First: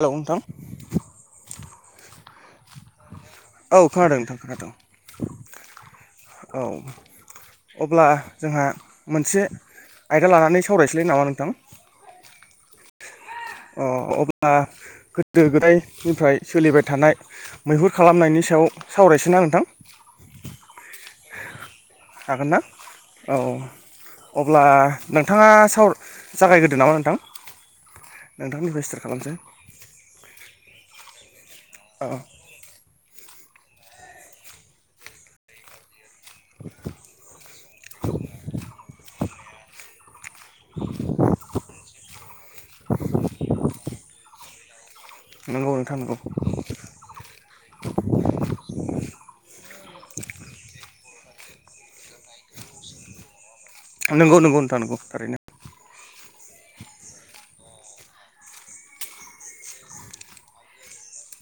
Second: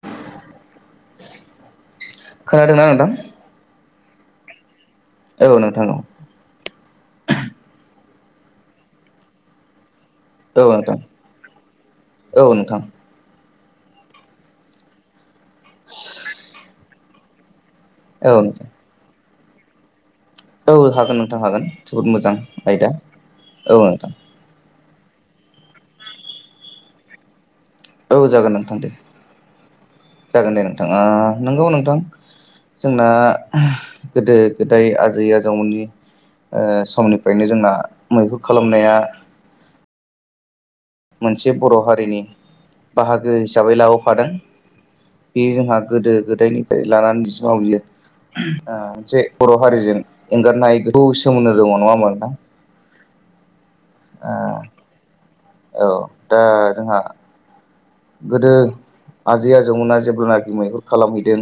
Hello नोंथां? खोनादोंना नोंथां औ खोनादों नोंथां खोनादों औ नोंथां औ औ अब्ला जोंहा मोनसे आयदा लानानै औ नोंथां सावरायसलै नामा नोंथां औ नोंथां अ अब्ला गोदो गोदायनिफ्राय सोलिबाय थानाय मैहुर औ खालामनायनि नोंथां सायाव सावरायसोना नोंथां औ हागोन नोंथां हागोन जोबोद मोजां हागोन ना आयदा औ नोंथां अब्ला नोंथाङा साव जागायग्रोदो नामा नोंथां औ जागोन नोंथां नोंथांनिफ्राय दे स्टार्ट खालामसै जागोन दे नोंथाङा आ नंगौ नों औ जोंना गोदो गोदाय आजै आजौमोननि समनिफ्रायनो जोंना मैहुर खालामनाया मोनसे बर' हारिनि बाहागो हिसाबै लाबोफादों बे नंगौ जोंहा नोंथां गोदो नंगौ गोदायनिफ्राय लानानै बिसनाव बियो मोनसे बर' हारिजों एंगारनाय सोमोनद दङ' नङा होनबा नोंथां नोंगौ नंगौ नोंथा नंगौ थारैनो औ दा जोंहा गोदो आजै आजौमोना जेब्लनाखि मैहुर खालामहैदों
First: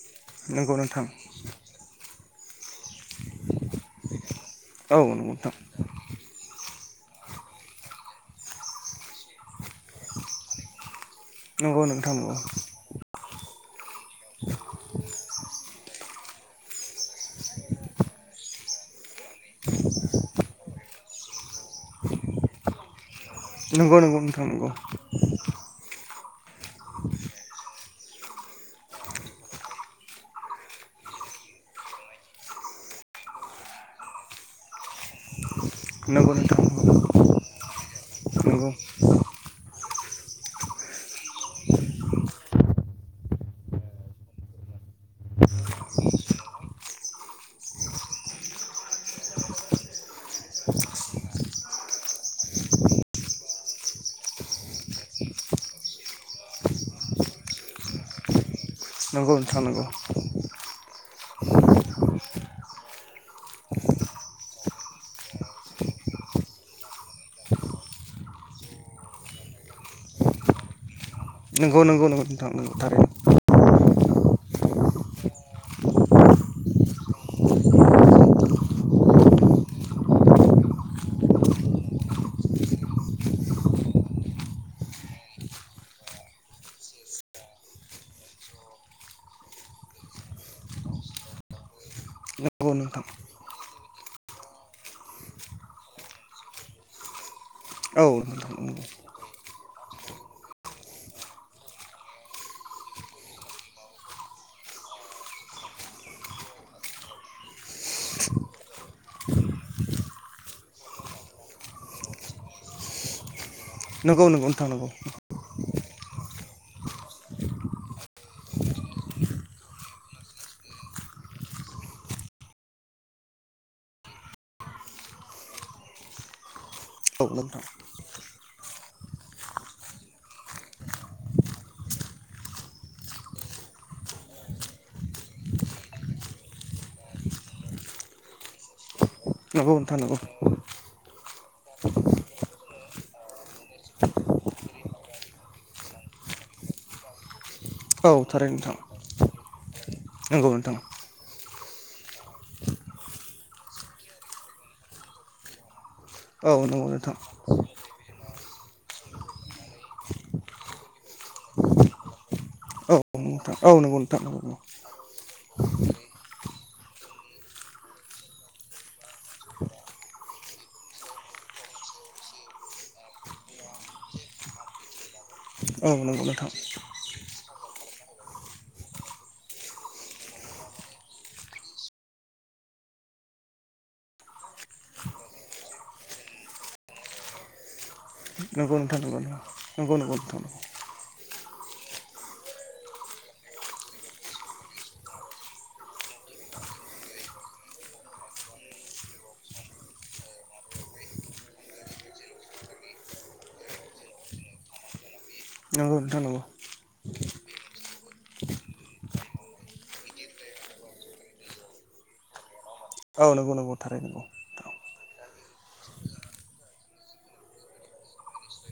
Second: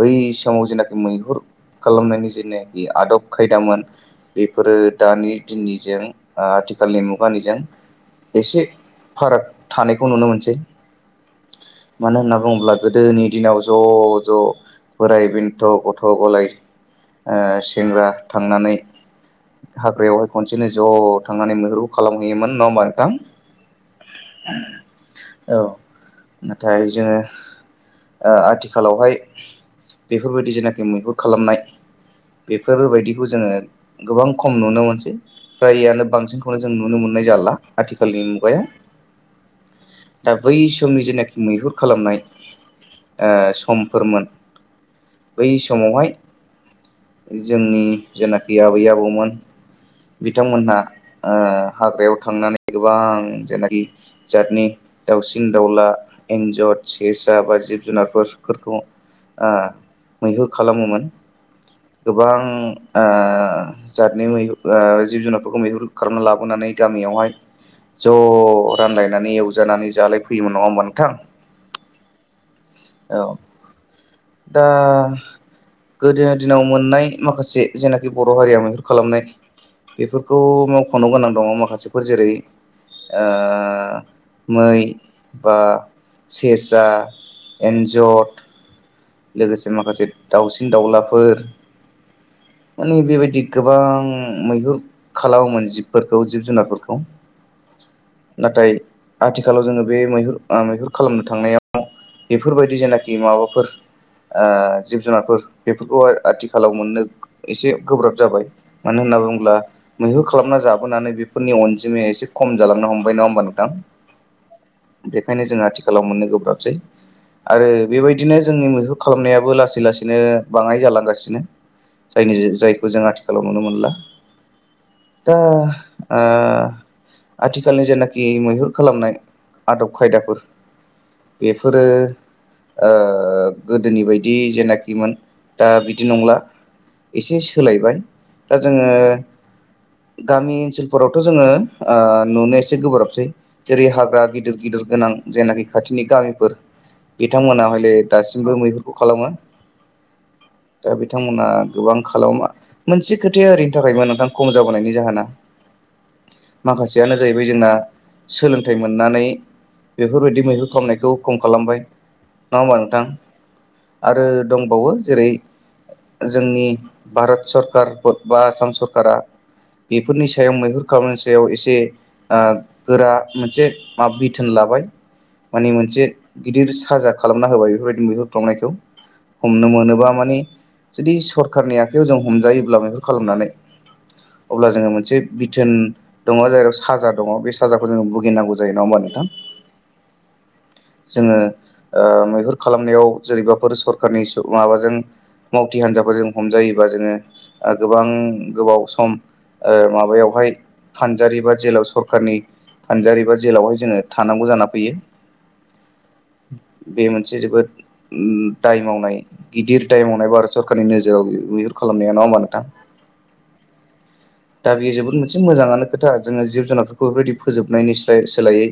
बै समाव नंगौ जेनाखि नोंथां मैहुर खालामनायनि जेने आदब खायदामोन बेफोरो औ नंगौ दानि नोंथां दिननिजों आथिखाल आथिखालनि मुगानिजों एसे फाराग थानायखौ नुनो मोनसै नंगौ नोंथां मानो नंगौ होनना बुङोब्ला गोदोनि दिनाव ज' ज' बोराइ बेन्थ' गथ' गथ' गलाय सेंग्रा थांनानै हाग्रायावहाय खनसेनो ज' थांनानै मैहेरु खालामहैयोमोन नङा होमबा नोंथां नोंंगौ नंगौ मोनथां नंगौ औ नाथाय जोङो आथिखालावहाय बेफोरबायदि जेनाखि मैहुर खालामनाय बेफोरबायदिखौ जोङो गोबां खम नुनो मोनसै फ्राययानो नंगौ बांसिनखौनो नोंथां जों नुनो मोननाय जाला आथिखालनि मुगायाव नंगौ दा बै समनि जेनाखि मैहुर खालामनाय समफोरमोन बै समावहाय जोंनि जेनाखि आबै आबौमोन बिथांमोनहा हाग्रायाव थांनानै गोबां जेनाखि जातनि दाउसिन दाउला एन्जर सेसा बा जिब जुनारफोरखौ नंगौ नोंथां नंगौ मैहु खालामोमोन गोबां आं जादनि मैहु जिब जुनारफोरखौ मैहुर खालामना लाबोनानै गाब आंनियावहाय ज' रानलायनानै एवजानानै जालायफैयोमोन नङा होमा नोंथां नंगौ नंगौ नंगौ नोंथां नोंगौ औ थारैनो दा गोदोनि दिनाव मोननाय माखासे जेनाखि बर' हारिया मैहुर खालामनाय बेफोरखौ मावख'नो गोनां दङ माखासेफोर जेरै मै बा सेसा एन्जर लोगोसे माखासे दाउसिन दाउलाफोर [unintelligible] माने बेबायदि गोबां मैहुर खालामोमोन जिबफोरखौ जिब जुनारफोरखौ औ नाथाय आथिखालाव जोङो बे मैहुर ओ मैहुर खालामनो थांनायाव बेफोरबायदि जेनाखि माबाफोर ओ जिब जुनारफोर बेफोरखौहाय आथिखालाव मोननो एसे गोब्राब जाबाय मानो होन होनना बुोब्ला मैहुर खालामना जाबोनानै बेफोरनि अनजिमाया एसे खम जालांनो हमबाय नङा होनोमबा नोंथां। नंगौ नंगौ नोंथां नंगौ खालाव मोननो गोब्राबसै आरो बेबायदिनो जोंनि मैहुर खालामनायाबो लासै लासैनो बाङाय जालांगासिनो जायनि जायखौ जों आथिखालाव नुनो मोनला दा आ औ नोंथां आथिखालनि जेनाखि मैहुर खालामनाय आदब खायदाफोर बेफोरो ओ गोदोनि बायदि जेनाखिमोन दा बिदि नंला एसे सोलायबाय दा जोङो नंगौ नोंथां नोंगौ थ जोङो ओ नुनो एसे गोब्राबसै जेरै हाग्रा गिदिर गिदिर गोनां जेयनाखि खाथिनि गामिफोर बे बिथांमोना हले औ थारैनो दासिमबो नोंथां मैहुरखौ खालामो नंगौ नोंथां दा बिथांमोना गोबां खालामा मोनसे खोथाया ओरैनि थाखायमोन नोंथां खम जाबोनायनि जाहोना औ नंगौ माखासेयानो नोंथां जाहैबाय जोंना सोलोंथाइ मोननानै बेफोरबायदि मैहुर खालामनायखौ खम खालामबाय नङा होमबा औ नोंथां औ नंगौ नोंथां आरो नंगौ दंबावो जेरै जोंनि भारत सरकार पद बा आसाम सरकारा बेफोरनि सायाव मैहुर खालामनायनि सायाव एसे ओ गोरा मोनसे मा बिथोन लाबाय माने औ मोनसे नंगौ नोंथां गिदिर साजा खालाम खामना होबाय बेफोरबायदि मैहुर खालामनायखौ हमनो मोनोबा माने जुदि सरखारारनि आखाइयाव जों हमजायोब्ला मैहुर खालामनानै अब्ला जोङो मोनसे बिथोन दङ जेराव साजा दङ बे साजाखौ जोङो बु नोंगौ नोंथां नोंगौ नोंगौं नोंगौ नोंथां जोङो ओ मैहुर खालामनायाव जेरैबाफोर सरखारनि सु माबाजों मावथि हान्जाफोरजों हमजायोबा जोङो ओ गोबां गोबाव सम ओ माबायावहाय फानजारि बा जेलाव सरखारनि फानजारि बा जेलावहाय जोङो थानांगौ जाना फैयो नांगौ नोंथां नोंगौ से जोबोद दाय मावनाय गिदिर दाय मावनाय भारत सरकारनि नोजोराव बिहुर खालामनाया न [unintelligible] नोंथां औ नंगौ नंगौ थारै नंगौ दा बेयो जोबोद मोनसे मोजाङानो खोथा जोङो जिब जुनारफोरखौ बेफोरबायदि फोजोबनायनि स्लाय सोलायै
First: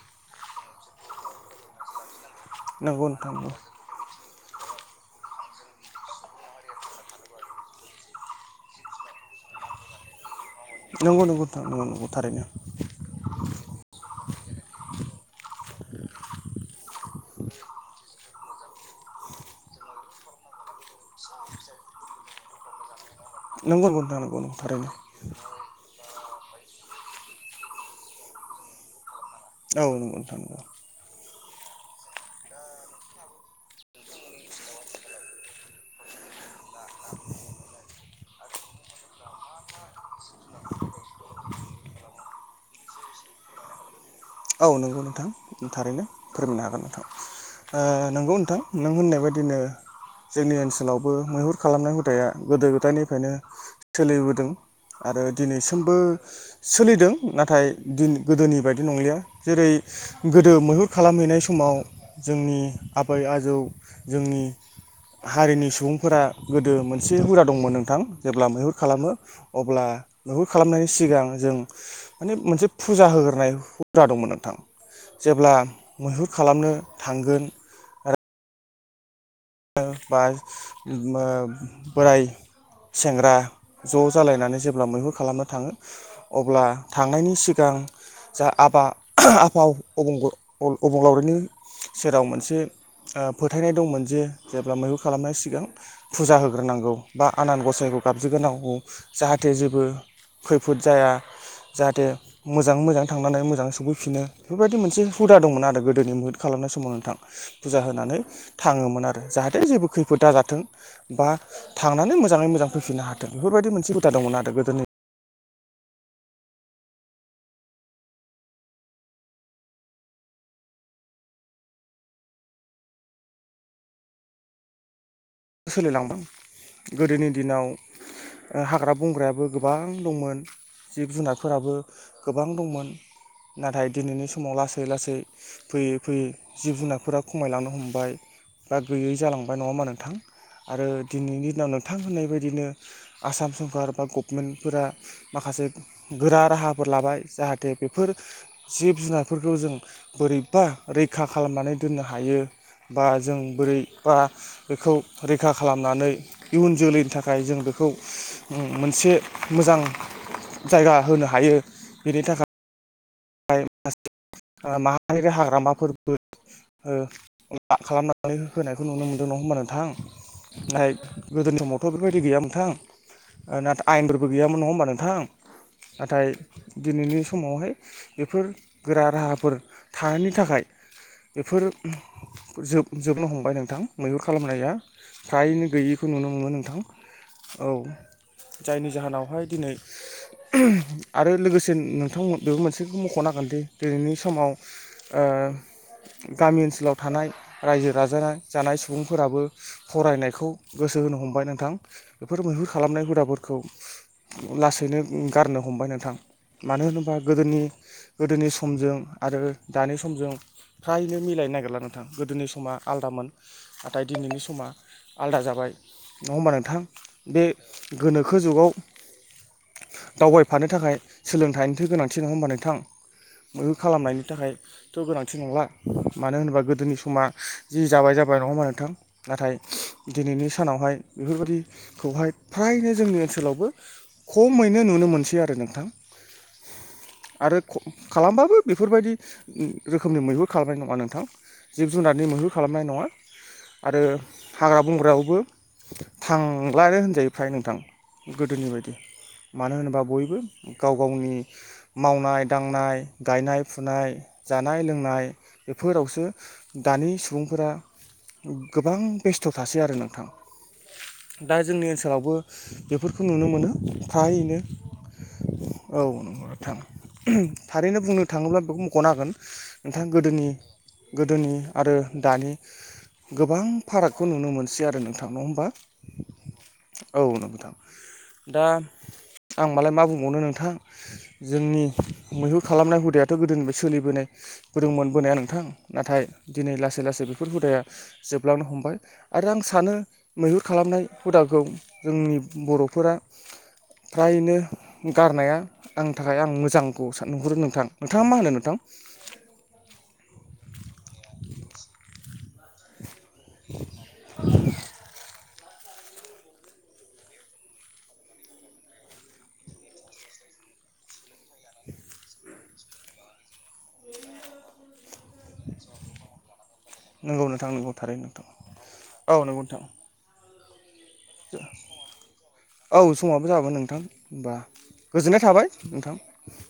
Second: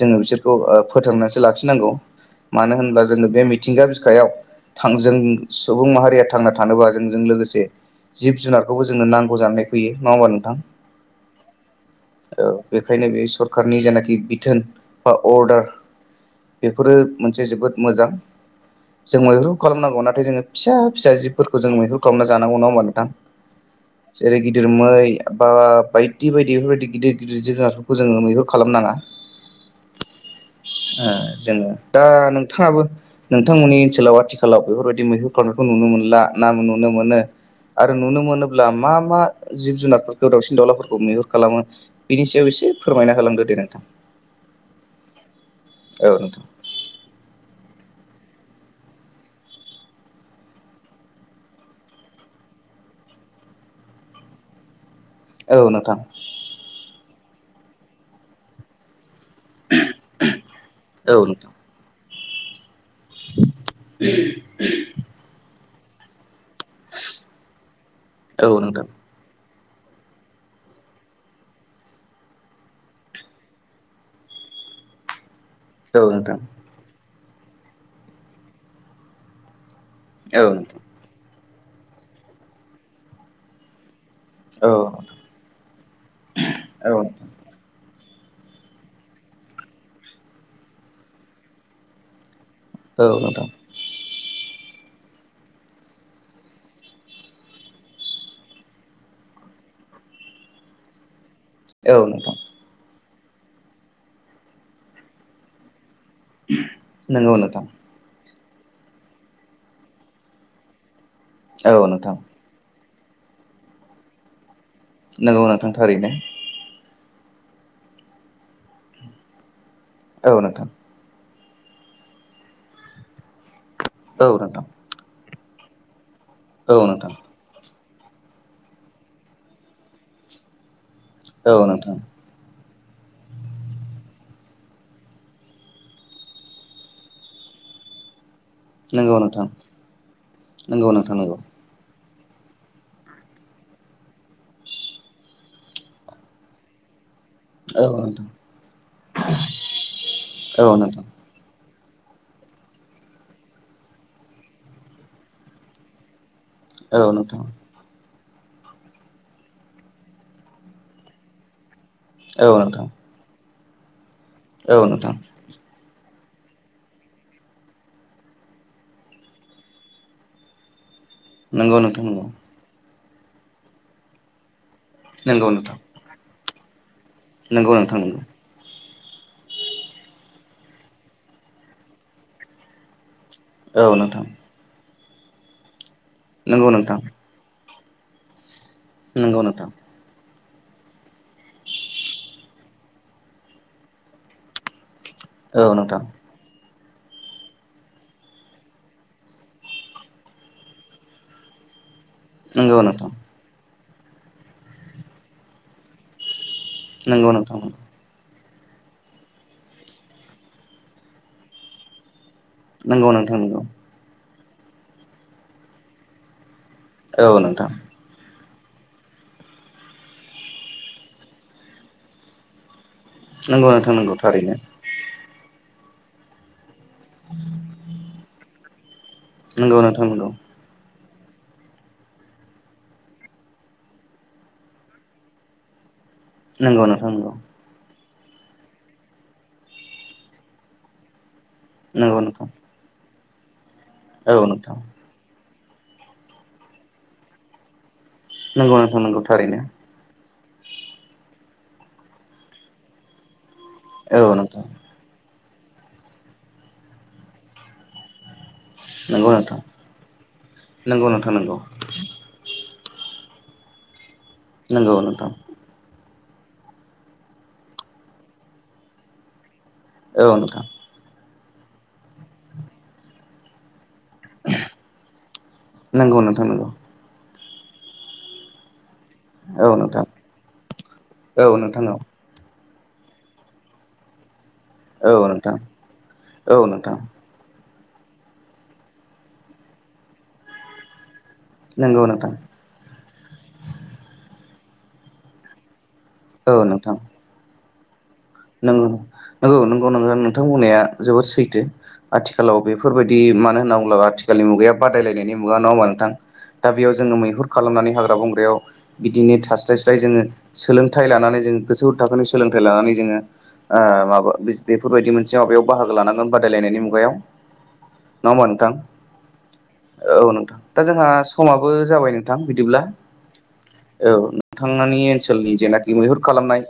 जोङो बिसोरखौ ओ फोथांनानैसो लाखिनांगौ मानो होनबा नंगौ नंगौ जोङो नोंथां बे मिथिंगा बिखायाव थां जों सुबुं माहारिया थांना थानोबा जोंजों लोगोसे जिब जुनारखौबो जोंनो नांगौ जानानै फैयो नङा ओमबा नोंथां? नंगौ नंगौ नंगौ नगौ थारैनो नैबे सरखारनि जेनाखि बिथोन बा अर्डार बेफोरो मोनसे जोबोद मोजां जों मैहुर खालामनांगौ नाथाय जोङो फिसा फिसा जिबफोरखौ जों मैहु खालामना जानांगौ नङा होनोमबा नोंथां नंगौ नंगौ नोंथां जेरै नंगौ नंगौ गिदिर थारैनो मै बा बायदि बायदि बेफोरबायदि गिदिर गिदिर जोनार खौ जोङो मैहुर खालामनाङा औ नोंथां ओ जोङो दा नोंथाङाबो नोंथांमोननि ओनसोलाव आथिखालाव बेफोरबायदि मैहुर खालामनायखौ नुनो मोनला ना नुनो मोन मोनो आरो नुनो मोनोब्ला मा मा जिब जुनारफोरखौ दाउसिन-दाउलाफोरखौ मैहुर खालामो बिनि सायाव एसे फोरमायना होलांदो दे नोंथां औ नोंगौ नोंथां थारैनो औ नोंथां फोरमायनो हागोन नोंथां। ओ नोंगौ नोंथां नों होननाय बायदिनो जोंनि ओनसोलावबो मैहुर खालामनाय हुदाया गोदो- गोदायनिफ्रायनो सोलिबोदों आरो औ दिनैसिमबो नोंथां सोलिदों नाथाय दिन गोदोनि बायदि नंलिया। जेरै गोदो मैहुर औ खालामहैनाय नोंथां समाव जोंनि आबै आजौ जोंनि हारिनि सुबुंफोरा गोदो मोनसे हुदा दंमोन नोंथां जेब्ला औ मैहुर नोंथां खालामो अब्ला मैहुर खालामनायनि सिगां जों माने मोनसे फुजा होग्रोनाय हुदा दंमोन नोंथां। जेब्ला औ मैहुर नोंथां खालामनो थांगोन बा औ नोंथां ओ बोराय सेंग्रा ज' जालायनानै औ जेब्ला मैहुर खालामनो थाङो अब्ला औ थांनायनि सिगां जा आफा आफा अबं ग अबंलावरिनि सेराव मोनसे ओ नोंथां फोथायनाय दंमोन जे जेब्ला मैहुर खालामनाय सिगां फुजा होग्रोनांगौ बा आनान गसाइखौ गाबज्रिग्रोनांगौ जाहाथे जे जेबो खैफोद जाया औ जाहाथे नोंथां मोजाङै मोजां थांनानै मोजां सफैफिनो बेफोरबायदि मोनसे हुदा दंमोन आरो गोदो। गोदोनि मैहुर खालामनाय समाव नोंथां, फुजा होनानै थाङोमोन आरो। जाहाथे जेबो खैफोद दाजाथों बा औ नोंथां थांनानै मोजाङै मोजां फैफिननो हाथों बेफोरबायदि मोनसे हुदा दंमोन आरो गोदोनि नंगौ नोंथां थारैनो। औ नोंथां। औ नोंथां। सोलिलांबाय औ नोंथां गोदोनि दिनाव हाग्रा बंग्रायाबो गोबां दंमोन। जिब औ जुनारफोराबो नोंथां गोबां दंमोन, नाथाय दिनैनि समाव लासै-लासै फैयै-फैयै जिब- जुनारफोरा खमायलांनो हमबाय, बा गैयै नंगौ नोंथां जालांबाय नङा होमबा नोंथां, आरो नंगौ नोंथां नंगौ दिनैनि दिनाव नों थां होननाय बायदिनो आसाम सरखार बा गभमेन्टफोरा माखासे गोरा राहाफोर लाबाय जाहाथे औ बेफोर नोंथां जिब-जुनारफोरखौ जों बोरैबा औ नोंथां रैखा खालामनानै दोननो हायो, बा जों बोरैबा बेखौ रैखा खालामनानै इयुन औ जोलैनि नोंथां थाखाय जों बेखौ मोनसे मोजां जायगा होनो हायो। औ नोंथां। [inaudible] औ नोंथां माहारि हाग्रामाफोरबो ओ ला खालामनानै होनायखौ नुनो मोनदों नङा होमबा नोंथां। ओमफ्राय गोदोनि नंगौ समावथ' नोंथां बेफोरबायदि नंगौ गैयामोन नोंथां नाथाय आयेनफोरबो गैयामोन नङा होनबा नोंथां नंगौ नाथाय दिनैनि नोंथां समावहाय नंगौ नोंथां नंगौ बेफोर गोरा राहाफोर थानायनि थाखाय बेफोर जोब जोबनो हमबाय नोंथां मैगुर खालामनाया फ्रायैनो गैयिखौ नुनो मोनो नोंथां। औ जायनि नंगौ जाहोनावहाय नोंथां दिनै आरो लोगोसे नोंथांमोन बेबो मोनसे मख'नांगोनदि दिनैनि समाव ओ औ नोंथां गामि ओनसोलाव थानाय रायजो-राजा जानाय सुबुंफोराबो फरायनायखौ गोसो होनो हमबाय नोंथां। बेफोर मैहुर नंगौ खालामनाय नोंथां हुदाफोरखौ लासैनो गारनो हमबाय नोंथां, मानो होनोबा नंगौ नोंथां गोदोनि गोदोनि समजों आरो दानि समजों फ्रायनो मिलायनो नागिरला नोंथां। गोदोनि समा नंगौ आलदामोन नोंथां नंगौ नाथाय दिनैनि समा आलादा जाबाय नंङा होमबा नों थां औ बे नोंथां गोनो खो जुगाव दावबायफानो थाखाय सोलोंथाइनिफ्राय गोनांथि नङा होमबा नोंथां। नंगौ मैहुर नोंथां नंगौ खालामनायनि थारैनो थाखायथ' गोनां थि नंला मानो होनोबा गोदोनि समा जि जाबाय जाबाय नङा होमबा नोंथां नाथाय नंगौ नोंथां नंगौ दिनैनि सानावहाय बेफोरबायाददिखौहाय फ्रायनो जोंनि ओनसोलावबो खमैनो नुनो मोनसै आरो नोंथां नंगौ नांथां। आरो खालामबाबो बेफोरबायदि रोखोमनि मैहुर खालामनाय नङा नोंथां। जिब नंगौ जुनारनि नोंथां मैहुर खालामनाय नङा आरो औ नोंथां हाग्रा बंग्रायावबो थांलानो होनजायो फ्राय नोंथां। गोदोनि नंगौ बायदि नोंथां नंगौ थारैनो मानो होनोबा बयबो गाव गावनि मावनाय दांनाय गायनाय फुनाय औ नोंथां जानाय लोंनाय बेफोरावसो दानि सुबुंफोरा गोबां नंगौ बेस्थ' नोंथां थासै आरो नोंथां नंगौ नोंथां दा नंगौ जोंनि ओनसोलावबो बेफोर खौ नुनो मोनो थाहैनो नंगौ नोंथां औ नंगौ नोंथां। थारैनो बुंनो थाङोब्ला बेखौ मख'नो हागोन नोंथाङा औ नोंथां गोदोनि गोदोनि आरो दानि गोबां फारागखौ नुनो मोनसै आरो नोंथां नङा होमबा नंगौ नोंथां नंगौ औ नों थां दा औ आं मालाय नोंथां मा बुंबावनो नोंथां औ नोंथां जोंनि औ मैहुर खालामनाय हुदायाथ' गोदोनिफ्राय सोलिबोनाय फदोंमोन बोनाया नोंथां नाथाय औ दिनै नोंथां लासै लासै बेफोर हुदाया जोबलांनो हमबाय आरो आं सानो मैहुर खालामनाय हुदाखौ नंगौ नोंथां जोंनि बर'फोरा फ्रायनो गारनाया आंनि थाखाय आं मोजांखौ सान नुहरो नोंथां। नोंथाङा मा होनो नोंथां नों नंगौ नंगौ नों नोंथां बुंनाया जोबोद सैथो आथिखालाव बेफोरबायदि बिदि मानो होनना बुङोब्ला आथिखालनि मुगाया बादायलायनायनि मुगा नङा होमबा? नोंथां दा बेयाव जोङो मैहुर खालामनानै हाग्रा बंग्रायाव बिदिनो थास्राय स्राय जोङो सोलोंथाइ लानानै गोजौ थाखोनि सोलोंथाइ लानानै जोङो ओ माबा बेफोरबायदि मोन सिङाव बेयाव बाहागो लानांगोन बादायलायनायनि मुगायाव नंगौ नोंथां नंगौ थारैनो नङा होमबा नोंथां? औ नंगौ नोंथां औ नोंथां दा जोंहा समाबो जाबाय नोंथां बिदिब्ला औ समाबो जाबाय नोंथां औ होमबा नोंथांनि गोजोननाय ओनसोलनि थाबाय जेनाखि नोंथां मैहुर खालामनाय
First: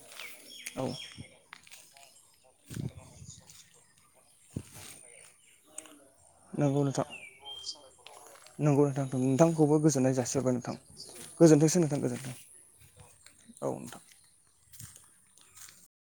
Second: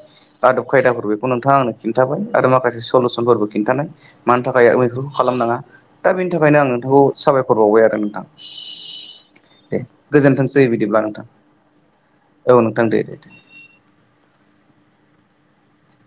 आदब औ खायदाफोरबो आंनो खिन्थाबाय आरो माखासे सलुसनफोरबो खिन्थानाय मानि थाखाय आं बेफोरखौ खालामनाङा दा बेनि थाखायनो आं नंगौ नोंथांखौ नोंथां साबायखर बावबाय आरो नोंथां नंगौ नोंथां नोंथांखौबो दे गोजोननाय जासिहरबाय गोजोनथोंसै बिदिबा। नोंथां गोजोन्थोंसै नोंथां गोजोन्थों औ नोंथां दे दे दे। औ नोंथां।